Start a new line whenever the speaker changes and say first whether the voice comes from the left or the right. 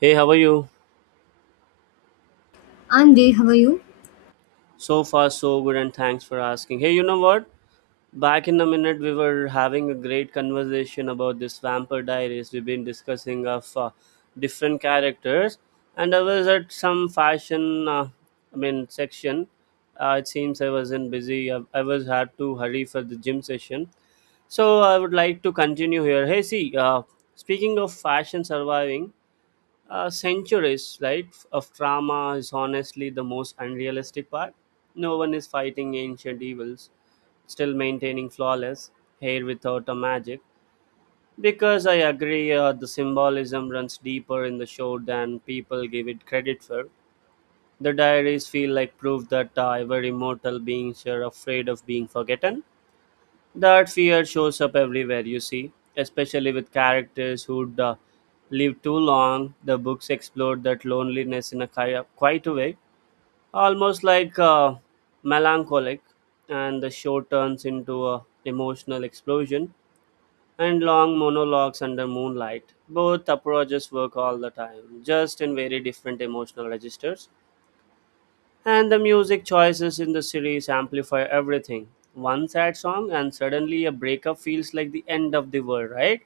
right: Hey, how are you?
left: I'm there, how are you?
right: So far, so good, and thanks for asking. Hey, you know what? Back in a minute, we were having a great conversation about this Vampire Diaries. We've been discussing of different characters, and I was at some fashion, I mean, section. It seems I wasn't busy. I was had to hurry for the gym session. So I would like to continue here. Hey, see, speaking of fashion surviving, centuries, right, of trauma is honestly the most unrealistic part. No one is fighting ancient evils, still maintaining flawless hair without a magic. Because I agree, the symbolism runs deeper in the show than people give it credit for. The diaries feel like proof that every mortal beings are afraid of being forgotten. That fear shows up everywhere, you see, especially with characters who'd lived too long. The books explore that loneliness in a quite a way, almost like melancholic, and the show turns into a emotional explosion and long monologues under moonlight. Both approaches work all the time, just in very different emotional registers. And the music choices in the series amplify everything. One sad song, and suddenly a breakup feels like the end of the world, right?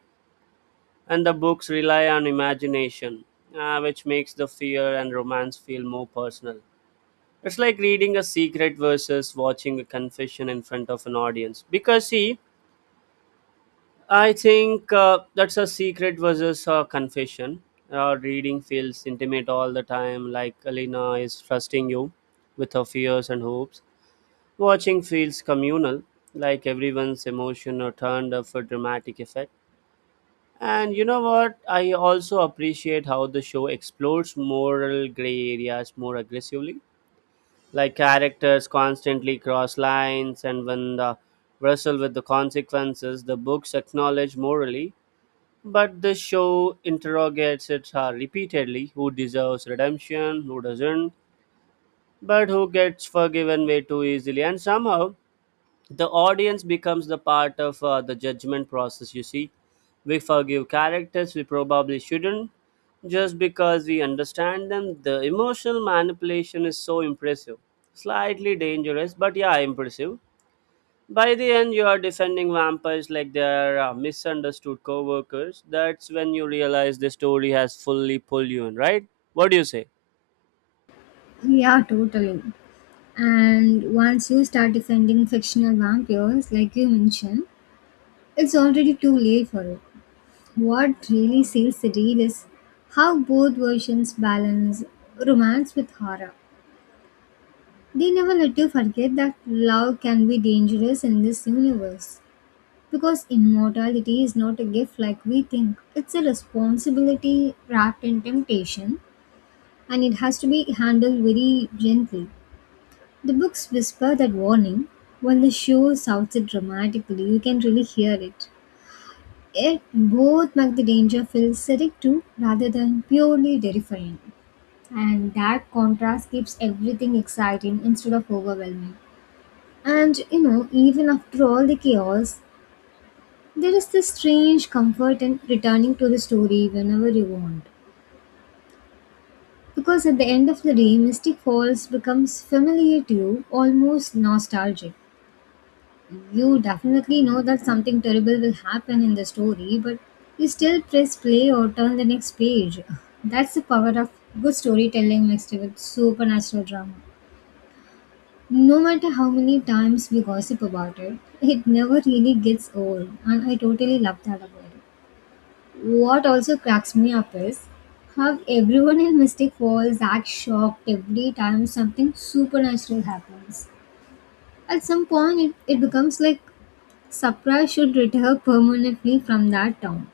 right: And the books rely on imagination, which makes the fear and romance feel more personal. It's like reading a secret versus watching a confession in front of an audience. Because, see, I think that's a secret versus a confession. Reading feels intimate all the time, like Alina is trusting you with her fears and hopes. Watching feels communal, like everyone's emotion are turned up for dramatic effect. And you know what? I also appreciate how the show explores moral gray areas more aggressively. Like characters constantly cross lines, and when the wrestle with the consequences, the books acknowledge morally, but the show interrogates it repeatedly who deserves redemption, who doesn't, but who gets forgiven way too easily. And somehow, the audience becomes the part of the judgment process, you see. We forgive characters we probably shouldn't just because we understand them. The emotional manipulation is so impressive, slightly dangerous, but yeah, impressive. By the end, you are defending vampires like they are misunderstood co-workers. That's when you realize the story has fully pulled you in, right? What do you say?
left: Yeah, totally. And once you start defending fictional vampires, like you mentioned, it's already too late for it. What really seals the deal is how both versions balance romance with horror. They never let you forget that love can be dangerous in this universe. Because immortality is not a gift like we think, it's a responsibility wrapped in temptation, and it has to be handled very gently. The books whisper that warning, while the show shouts it dramatically. You can really hear it. Yet, both make the danger feel acidic too, rather than purely terrifying. And that contrast keeps everything exciting instead of overwhelming. And you know, even after all the chaos, there is this strange comfort in returning to the story whenever you want. Because at the end of the day, Mystic Falls becomes familiar to you, almost nostalgic. You definitely know that something terrible will happen in the story, but you still press play or turn the next page. That's the power of good storytelling mixed with supernatural drama. No matter how many times we gossip about it, it never really gets old, and I totally love that about it. What also cracks me up is how everyone in Mystic Falls acts shocked every time something supernatural happens. At some point, it becomes like Sapra should retire permanently from that town.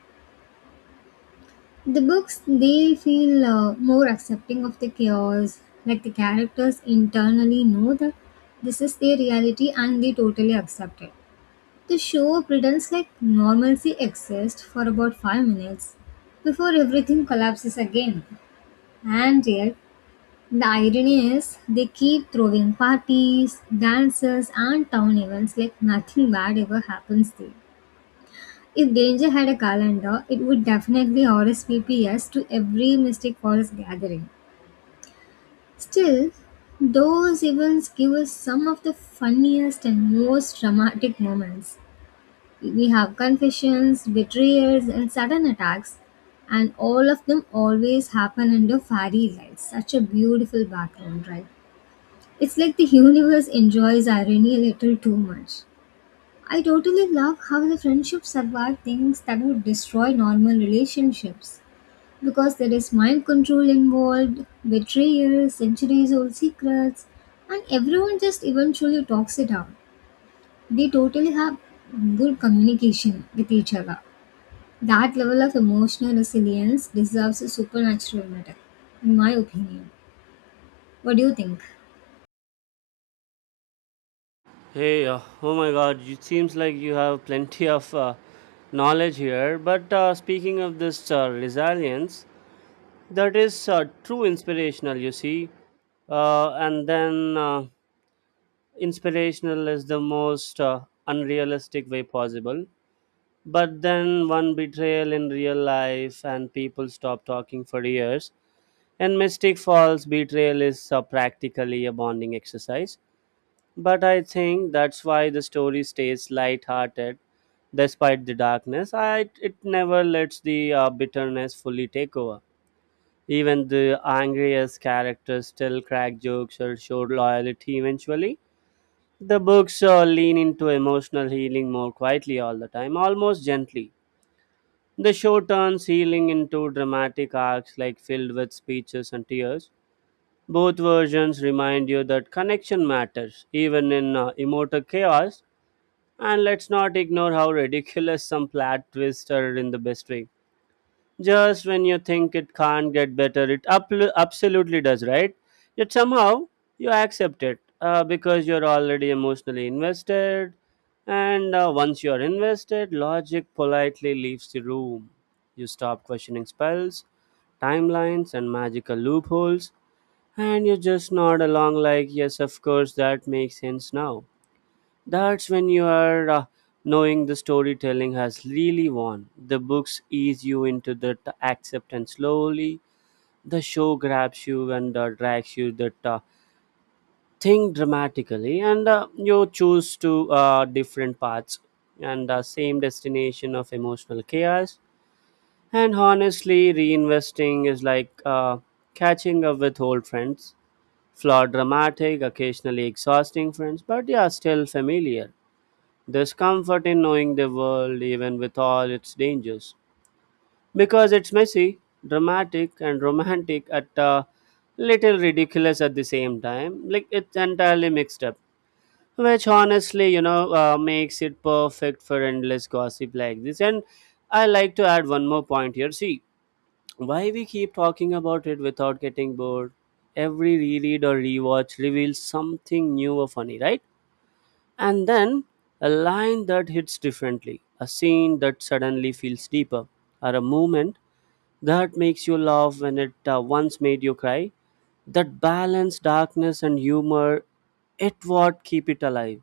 left: The books they feel more accepting of the chaos, like the characters internally know that this is their reality and they totally accept it. The show pretends like normalcy exists for about 5 minutes before everything collapses again. And yet, the irony is they keep throwing parties, dances, and town events like nothing bad ever happens there. If Danger had a calendar, it would definitely RSVP us to every Mystic Forest gathering. Still, those events give us some of the funniest and most dramatic moments. We have confessions, betrayals, and sudden attacks, and all of them always happen under fairy lights. Such a beautiful background, right? It's like the universe enjoys irony a little too much. I totally love how the friendship survived things that would destroy normal relationships. Because there is mind control involved, betrayal, centuries old secrets, and everyone just eventually talks it out. They totally have good communication with each other. That level of emotional resilience deserves a supernatural medal, in my opinion. What do you think?
right: Hey, oh my god, it seems like you have plenty of knowledge here. But speaking of this resilience, that is true inspirational, you see. And then inspirational is the most unrealistic way possible. But then one betrayal in real life, and people stop talking for years. And Mystic Falls betrayal is practically a bonding exercise, but I think that's why the story stays light-hearted. Despite the darkness, it never lets the bitterness fully take over. Even the angriest characters still crack jokes or show loyalty eventually. The books lean into emotional healing more quietly all the time, almost gently. The show turns healing into dramatic arcs like filled with speeches and tears. Both versions remind you that connection matters, even in immortal chaos. And let's not ignore how ridiculous some plot twists are in the best way. Just when you think it can't get better, it absolutely does, right? Yet somehow, you accept it because you're already emotionally invested, and once you're invested, logic politely leaves the room. You stop questioning spells, timelines, and magical loopholes, and you just nod along like yes, of course, that makes sense now. That's when you are knowing the storytelling has really won. The books ease you into that acceptance slowly. The show grabs you and drags you that thing dramatically, and you choose to different paths and same destination of emotional chaos. And honestly, reinvesting is like catching up with old friends. Flawed, dramatic, occasionally exhausting friends, but yeah, still familiar. There's comfort in knowing the world, even with all its dangers, because it's messy, dramatic, and romantic at a little ridiculous at the same time. Like it's entirely mixed up, which honestly, makes it perfect for endless gossip like this. And I like to add one more point here. See, why we keep talking about it without getting bored? Every reread or rewatch reveals something new or funny, right? And then a line that hits differently, a scene that suddenly feels deeper, or a moment that makes you laugh when it once made you cry. That balance, darkness, and humor, it what keep it alive.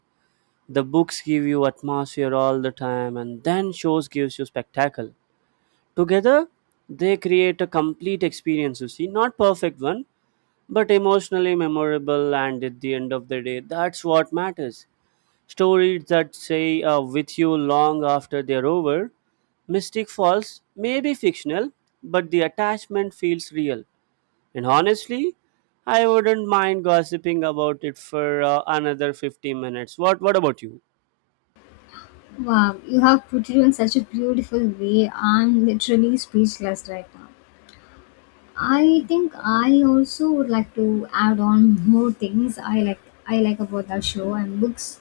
right: The books give you atmosphere all the time, and then shows gives you spectacle. Together, they create a complete experience. You see, not perfect one, but emotionally memorable, and at the end of the day, that's what matters. Stories that stay with you long after they're over. Mystic Falls may be fictional, but the attachment feels real. And honestly, I wouldn't mind gossiping about it for another 50 minutes. What about you?
left: Wow, you have put it in such a beautiful way. I'm literally speechless right now. I think I also would like to add on more things I like about that show and books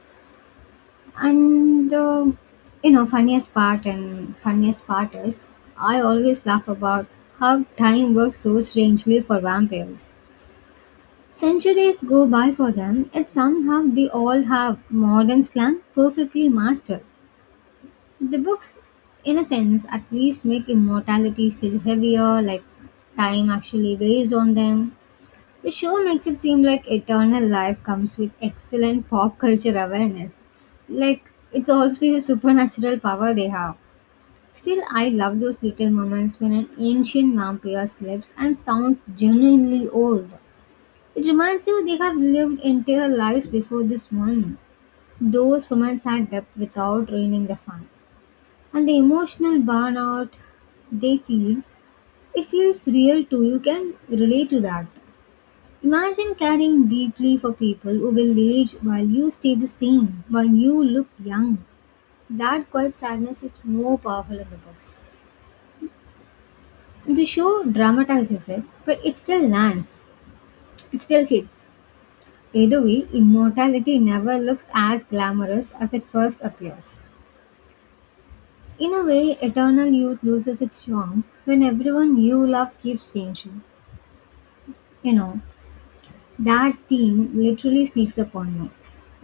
left: and the you know funniest part and funniest part is I always laugh about how time works so strangely for vampires. Centuries go by for them, yet somehow they all have modern slang perfectly mastered. The books, in a sense, at least make immortality feel heavier, like time actually weighs on them. The show makes it seem like Eternal Life comes with excellent pop culture awareness. Like, it's also a supernatural power they have. Still, I love those little moments when an ancient vampire slips and sounds genuinely old. It reminds you they have lived entire lives before this one. Those moments add depth without ruining the fun. And the emotional burnout they feel, it feels real too. You can relate to that. Imagine caring deeply for people who will age while you stay the same, while you look young. That quiet sadness is more powerful in the books. The show dramatizes it, but it still lands. It still hits. Either way, immortality never looks as glamorous as it first appears. In a way, eternal youth loses its charm when everyone you love keeps changing. You know, that theme literally sneaks up on you,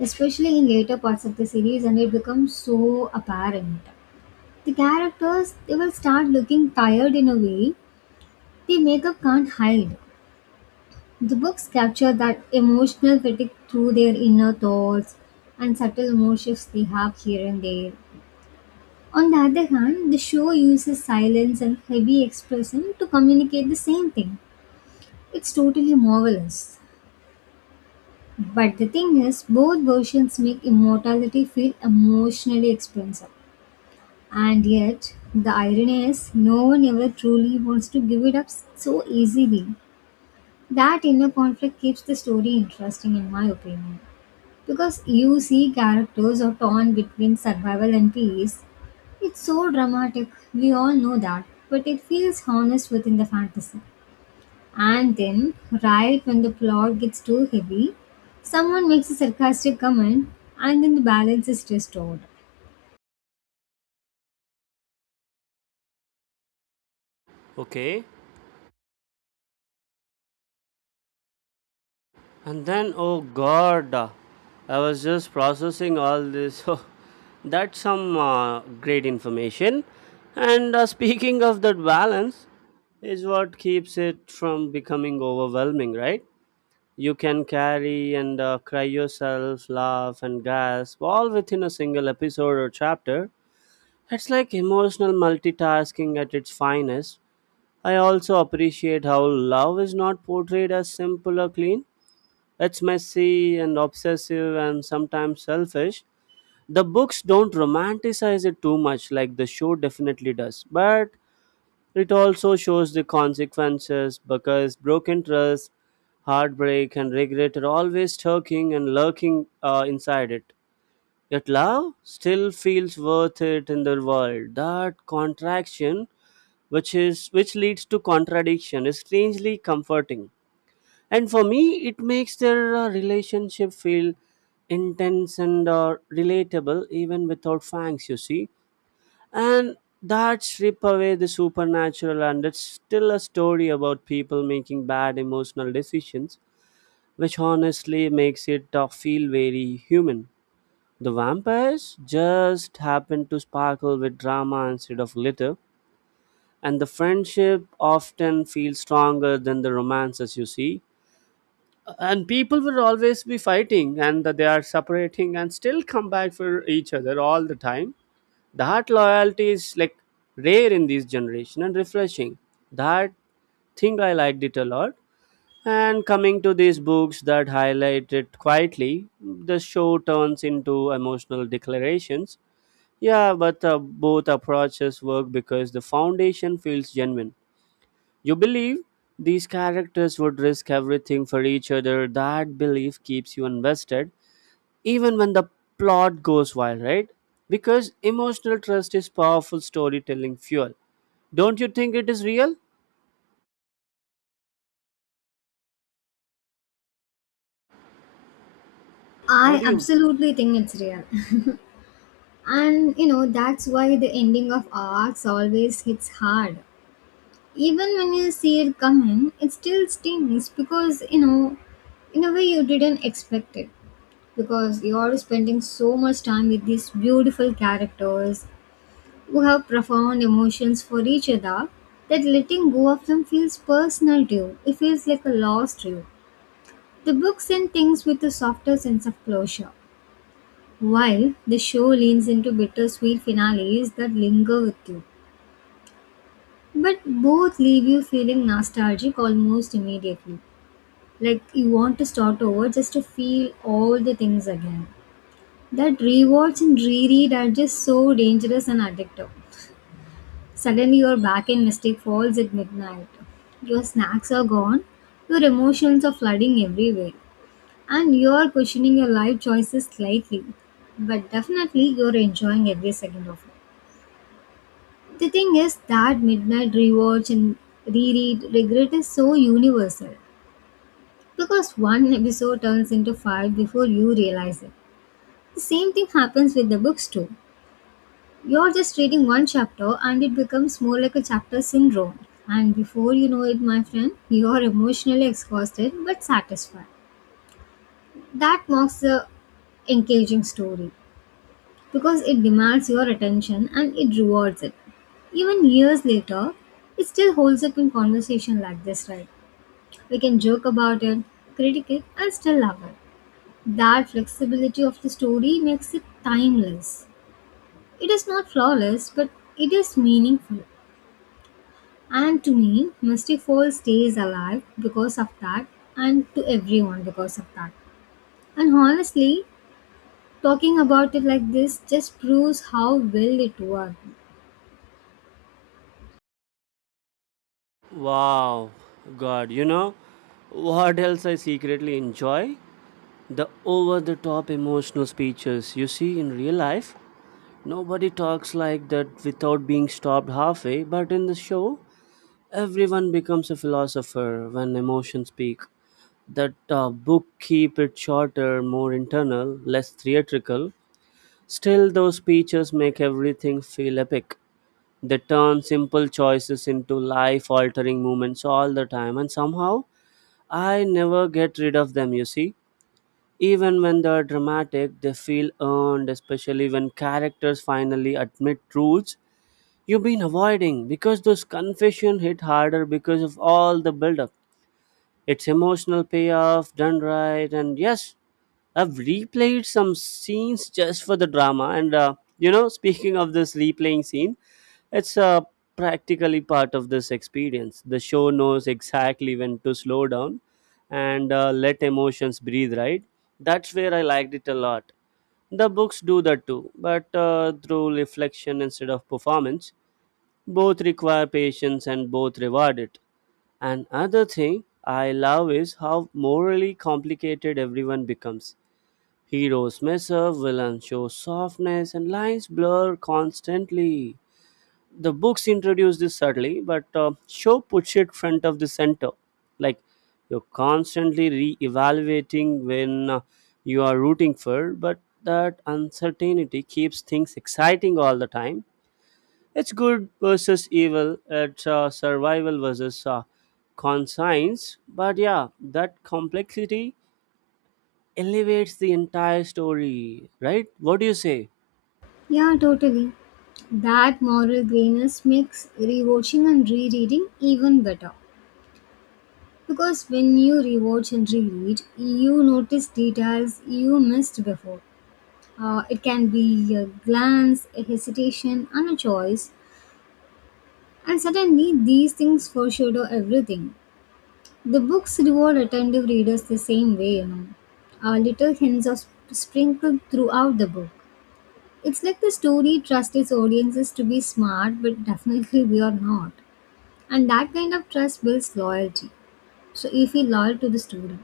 left: especially in later parts of the series, and it becomes so apparent. The characters they will start looking tired in a way the makeup can't hide. The books capture that emotional fatigue through their inner thoughts and subtle mood shifts they have here and there. On the other hand, the show uses silence and heavy expression to communicate the same thing. It's totally marvelous. But the thing is, both versions make immortality feel emotionally expensive. And yet, the irony is, no one ever truly wants to give it up so easily. That inner conflict keeps the story interesting, in my opinion. Because you see characters are torn between survival and peace. It's so dramatic, we all know that, but it feels honest within the fantasy. And then, right when the plot gets too heavy, someone makes a sarcastic comment and then the balance is restored.
right: Okay. And then oh god, I was just processing all this. Oh, that's some great information. And speaking of that balance, is what keeps it from becoming overwhelming, right? You can carry and cry yourself, laugh and gasp, all within a single episode or chapter. It's like emotional multitasking at its finest. I also appreciate how love is not portrayed as simple or clean. It's messy and obsessive and sometimes selfish. The books don't romanticize it too much, like the show definitely does. But it also shows the consequences because broken trust, heartbreak, and regret are always lurking and lurking inside it. Yet love still feels worth it in the world. That contraction, which leads to contradiction, is strangely comforting. And for me, it makes their relationship feel intense and relatable even without fangs. You see, and that strip away the supernatural and it's still a story about people making bad emotional decisions, which honestly makes it feel very human. The vampires just happen to sparkle with drama instead of glitter, and the friendship often feels stronger than the romances, you see. And people will always be fighting and they are separating and still come back for each other all the time. That loyalty is like rare in this generation and refreshing. That thing I liked it a lot. And coming to these books that highlight it quietly, the show turns into emotional declarations. Yeah, but both approaches work because the foundation feels genuine. You believe these characters would risk everything for each other. That belief keeps you invested even when the plot goes wild, right? Because emotional trust is powerful storytelling fuel. Don't you think it is real? What
left: I
right: do you?
left: absolutely think it's real. And you know, that's why the ending of arcs always hits hard. Even when you see it coming, it still stings because you know, in a way, you didn't expect it because you're spending so much time with these beautiful characters who have profound emotions for each other that letting go of them feels personal to you. It feels like a loss to you. The book sends things with a softer sense of closure, while the show leans into bittersweet finales that linger with you. But both leave you feeling nostalgic almost immediately. Like you want to start over just to feel all the things again. That rewards and reread are just so dangerous and addictive. Suddenly you're back in Mystic Falls at midnight. Your snacks are gone, your emotions are flooding everywhere, and you're questioning your life choices slightly. But definitely you're enjoying every second of it. The thing is that midnight rewatch and reread regret is so universal because one episode turns into five before you realize it. The same thing happens with the books too. You're just reading one chapter and it becomes more like a chapter syndrome. And before you know it, my friend, you're emotionally exhausted but satisfied. That marks the engaging story because it demands your attention and it rewards it. Even years later, it still holds up in conversation like this, right? We can joke about it, critique it, and still love it. That flexibility of the story makes it timeless. It is not flawless, but it is meaningful. And to me, Mystic Falls stays alive because of that, and to everyone because of that. And honestly, talking about it like this just proves how well it worked.
right: Wow, God, you know what else I secretly enjoy? The over the top emotional speeches. You see, in real life, nobody talks like that without being stopped halfway, but in the show, everyone becomes a philosopher when emotions speak. That book keep it shorter, more internal, less theatrical. Still, those speeches make everything feel epic. They turn simple choices into life altering moments all the time, and somehow I never get rid of them, you see. Even when they're dramatic, they feel earned, especially when characters finally admit truths you've been avoiding because those confession hit harder because of all the build up. It's emotional payoff done right, and yes, I've replayed some scenes just for the drama. And speaking of this replaying scene, it's practically part of this experience. The show knows exactly when to slow down and let emotions breathe, right? That's where I liked it a lot. The books do that too, but through reflection instead of performance. Both require patience and both reward it. Another thing I love is how morally complicated everyone becomes. Heroes mess up, villains show softness, and lines blur constantly. The books introduce this subtly, but show puts it front of the center. Like you're constantly re-evaluating when you are rooting for, but that uncertainty keeps things exciting all the time. It's good versus evil. It's survival versus conscience. But yeah, that complexity elevates the entire story, right? What do you say?
left: Yeah, totally. That moral grayness makes rewatching and rereading even better. Because when you rewatch and reread, you notice details you missed before. It can be a glance, a hesitation, and a choice. And suddenly, these things foreshadow everything. The books reward attentive readers the same way, you know. Little hints are sprinkled throughout the book. It's like the story trusts its audiences to be smart, but definitely we are not. And that kind of trust builds loyalty. So you feel loyal to the story.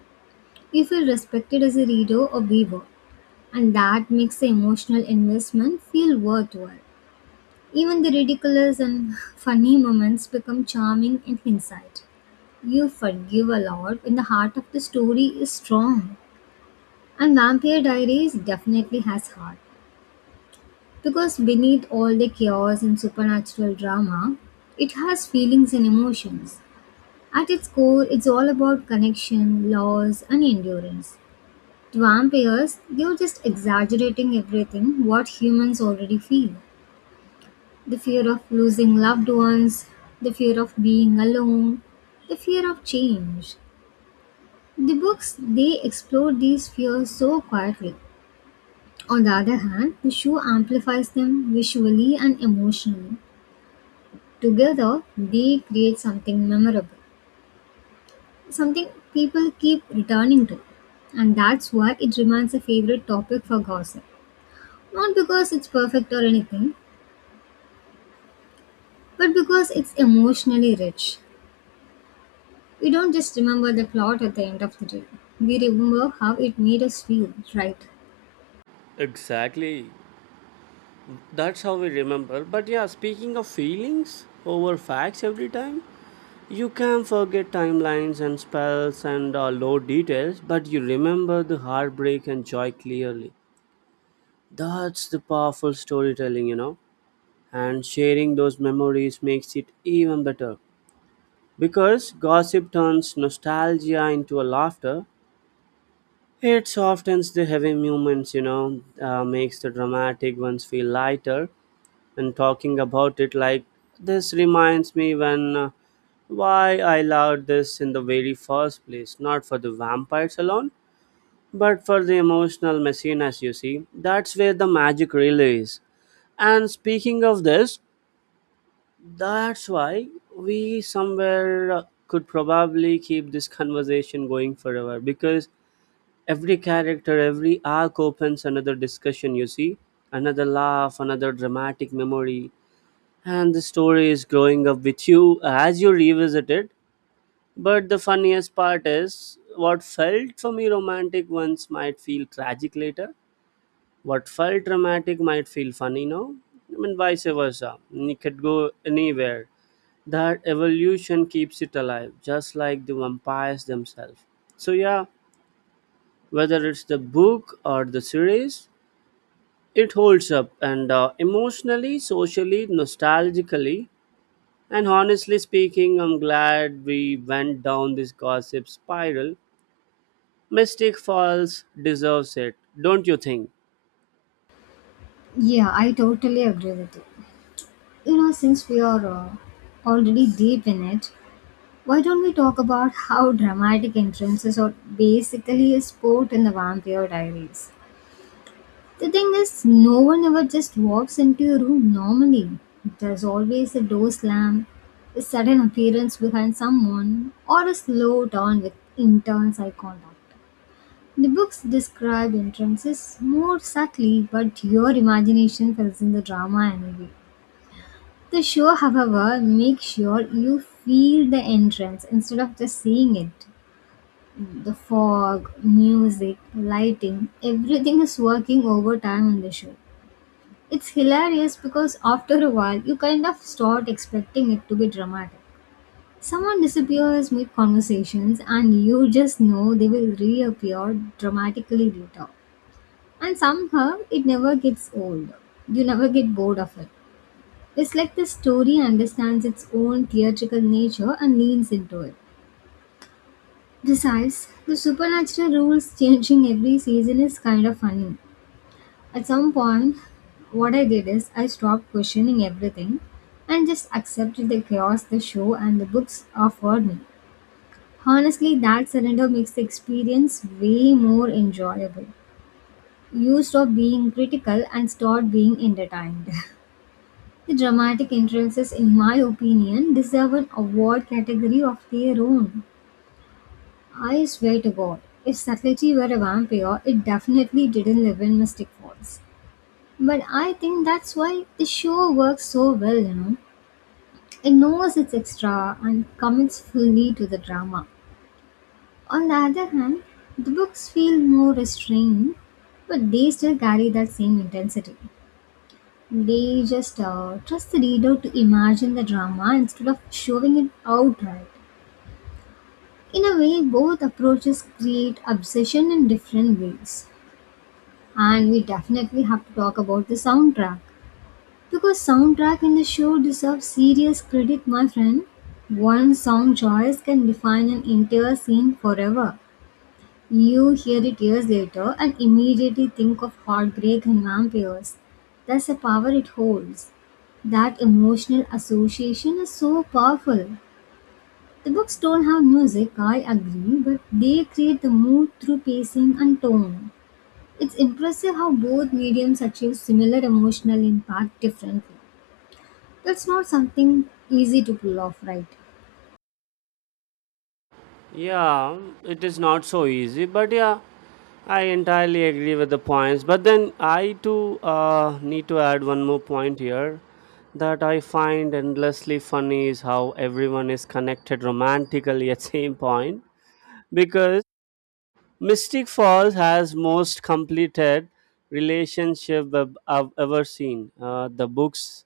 left: You feel respected as a reader or viewer. And that makes the emotional investment feel worthwhile. Even the ridiculous and funny moments become charming in hindsight. You forgive a lot when the heart of the story is strong. And Vampire Diaries definitely has heart because beneath all the chaos and supernatural drama, it has feelings and emotions. At its core, it's all about connection, loss, and endurance. To vampires, they're just exaggerating everything what humans already feel the fear of losing loved ones, the fear of being alone, the fear of change. The books they explore these fears so quietly. On the other hand, the show amplifies them visually and emotionally. Together, they create something memorable, something people keep returning to. And that's why it remains a favorite topic for gossip. Not because it's perfect or anything, but because it's emotionally rich. We don't just remember the plot at the end of the day, we remember how it made us feel, right?
right: Exactly. That's how we remember. But yeah, speaking of feelings over facts every time, you can forget timelines and spells and low details, but you remember the heartbreak and joy clearly. That's the powerful storytelling, you know. And sharing those memories makes it even better. Because gossip turns nostalgia into a laughter, it softens the heavy moments, makes the dramatic ones feel lighter. And talking about it like this reminds me when why I loved this in the very first place, not for the vampires alone, but for the emotional messiness, you see. That's where the magic really is. And speaking of this, that's why we somewhere could probably keep this conversation going forever because every character, every arc opens another discussion, you see, another laugh, another dramatic memory. And the story is growing up with you as you revisit it. But the funniest part is what felt for me romantic once might feel tragic later. What felt dramatic might feel funny now. I mean, vice versa. And it could go anywhere. That evolution keeps it alive, just like the vampires themselves. So yeah, whether it's the book or the series, it holds up, and emotionally, socially, nostalgically. And honestly speaking, I'm glad we went down this gossip spiral. Mystic Falls deserves it, don't you think?
left: Yeah, I totally agree with you. You know, since we are already deep in it, why don't we talk about how dramatic entrances are basically a sport in the Vampire Diaries? The thing is, no one ever just walks into your room normally. There's always a door slam, a sudden appearance behind someone, or a slow turn with intense eye contact. The books describe entrances more subtly, but your imagination fills in the drama anyway. The show, however, makes sure you feel the entrance instead of just seeing it. The fog, music, lighting, everything is working overtime on the show. It's hilarious because after a while you kind of start expecting it to be dramatic. Someone disappears mid conversations and you just know they will reappear dramatically later. And somehow it never gets old. You never get bored of it. It's like the story understands its own theatrical nature and leans into it. Besides, the supernatural rules changing every season is kind of funny. At some point, what I did is I stopped questioning everything and just accepted the chaos the show and the books offered me. Honestly, that surrender makes the experience way more enjoyable. You stop being critical and start being entertained. The dramatic entrances, in my opinion, deserve an award category of their own. I swear to God, if Satyajit were a vampire, it definitely didn't live in Mystic Falls. But I think that's why the show works so well, It knows its extra and commits fully to the drama. On the other hand, the books feel more restrained, but they still carry that same intensity. They just trust the reader to imagine the drama instead of showing it outright. In a way, both approaches create obsession in different ways. And we definitely have to talk about the soundtrack. Because soundtrack in the show deserves serious credit, my friend. One song choice can define an entire scene forever. You hear it years later and immediately think of heartbreak and vampires. That's the power it holds. That emotional association is so powerful. The books don't have music, I agree, but they create the mood through pacing and tone. It's impressive how both mediums achieve similar emotional impact differently. That's not something easy to pull off, right?
right: Yeah, it is not so easy, but yeah, I entirely agree with the points. But then I too need to add one more point here that I find endlessly funny is how everyone is connected romantically at same point because Mystic Falls has most completed relationship I've ever seen. The books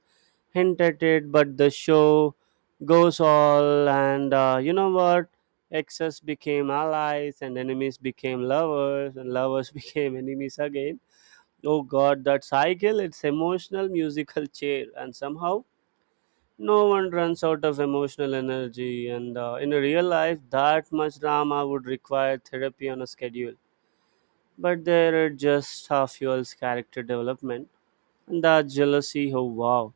right: hint at it, but the show goes all, and you know what? Exes became allies, and enemies became lovers, and lovers became enemies again. Oh God, that cycle! It's emotional musical chair, and somehow no one runs out of emotional energy. And in a real life, that much drama would require therapy on a schedule, but there are just half fuel's character development. And that jealousy, oh wow,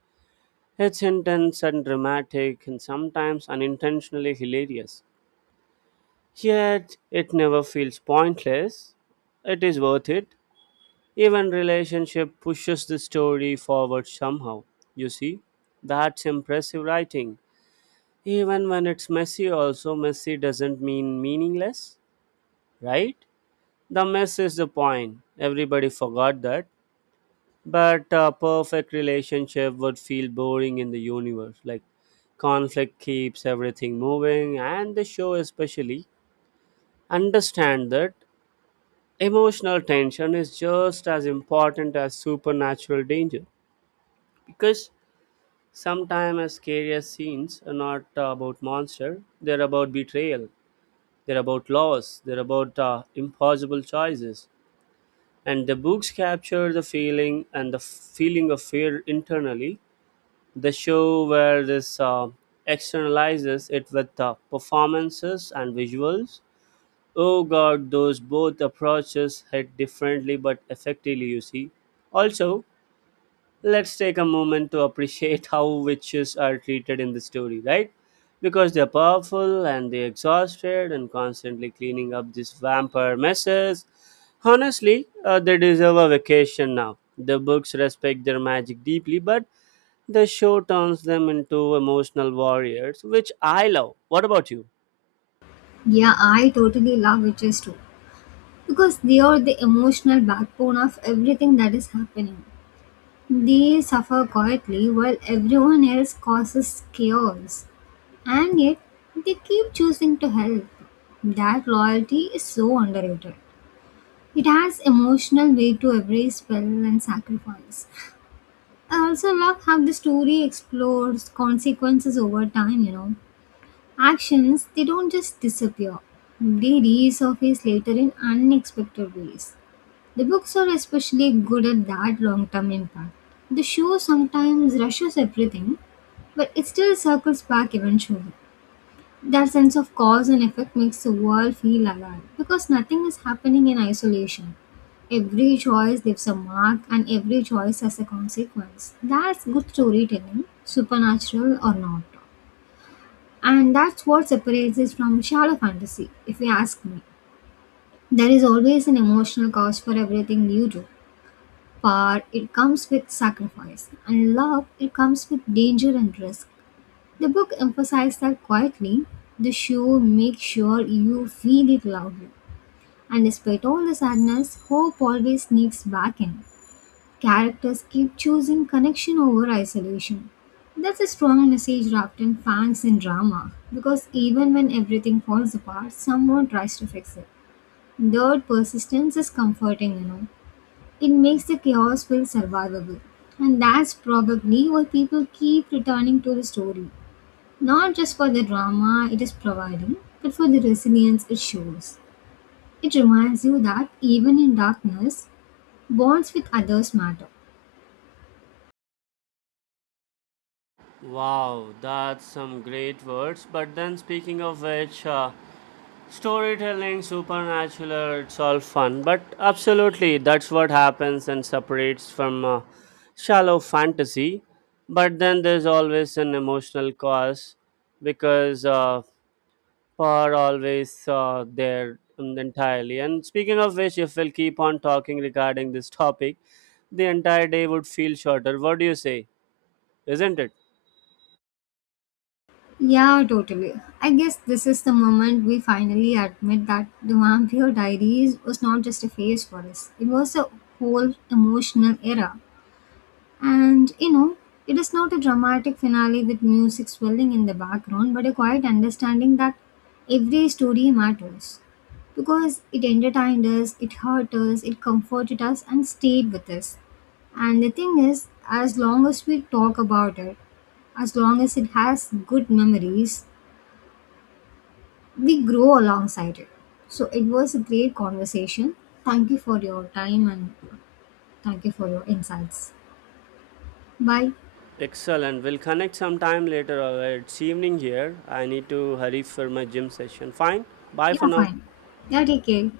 right: it's intense and dramatic and sometimes unintentionally hilarious, yet it never feels pointless. It is worth it. Even relationship pushes the story forward somehow, you see. That's impressive writing, even when it's messy. Also, messy doesn't mean meaningless, right? The mess is the point. Everybody forgot that. But a perfect relationship would feel boring in the universe. Like, conflict keeps everything moving, and the show especially. Understand that emotional tension is just as important as supernatural danger. Because sometimes, as scary scenes are not about monster, they're about betrayal, they're about loss, they're about impossible choices. And the books capture the feeling and the feeling of fear internally. The show where this externalizes it with performances and visuals. Oh god, those both approaches hit differently but effectively, you see. Also, let's take a moment to appreciate how witches are treated in the story, right? Because they're powerful and they're exhausted and constantly cleaning up these vampire messes. Honestly, they deserve a vacation now. The books respect their magic deeply, but the show turns them into emotional warriors, which I love. What about you?
left: Yeah, I totally love witches too. Because they are the emotional backbone of everything that is happening. They suffer quietly while everyone else causes chaos. And yet, they keep choosing to help. That loyalty is so underrated. It has emotional weight to every spell and sacrifice. I also love how the story explores consequences over time, Actions, they don't just disappear. They resurface later in unexpected ways. The books are especially good at that long-term impact. The show sometimes rushes everything, but it still circles back eventually. That sense of cause and effect makes the world feel alive because nothing is happening in isolation. Every choice leaves a mark and every choice has a consequence. That's good storytelling, supernatural or not. And that's what separates it from shallow fantasy, if you ask me. There is always an emotional cost for everything you do. Power, it comes with sacrifice, and love, it comes with danger and risk. The book emphasized that quietly, the show makes sure you feel it loudly. And despite all the sadness, hope always sneaks back in. Characters keep choosing connection over isolation. That's a strong message wrapped in facts and drama, because even when everything falls apart, someone tries to fix it. Third, persistence is comforting, It makes the chaos feel survivable. And that's probably why people keep returning to the story. Not just for the drama it is providing, but for the resilience it shows. It reminds you that even in darkness, bonds with others matter.
right: Wow, that's some great words. But then, speaking of which, storytelling, supernatural, it's all fun. But absolutely, that's what happens and separates from shallow fantasy. But then, there's always an emotional cause because are always there entirely. And speaking of which, if we'll keep on talking regarding this topic, the entire day would feel shorter. What do you say? Isn't it?
left: Yeah, totally. I guess this is the moment we finally admit that the Vampire Diaries was not just a phase for us, it was a whole emotional era. And you know, it is not a dramatic finale with music swelling in the background, but a quiet understanding that every story matters. Because it entertained us, it hurt us, it comforted us, and stayed with us. And the thing is, as long as we talk about it, as long as it has good memories, we grow alongside it. So it was a great conversation. Thank you for your time and thank you for your insights. Bye.
right: Excellent. We'll connect sometime later. It's evening here. I need to hurry for my gym session. Fine. Bye for
left: Yeah,
right: now.
left: fine. Yeah, take care.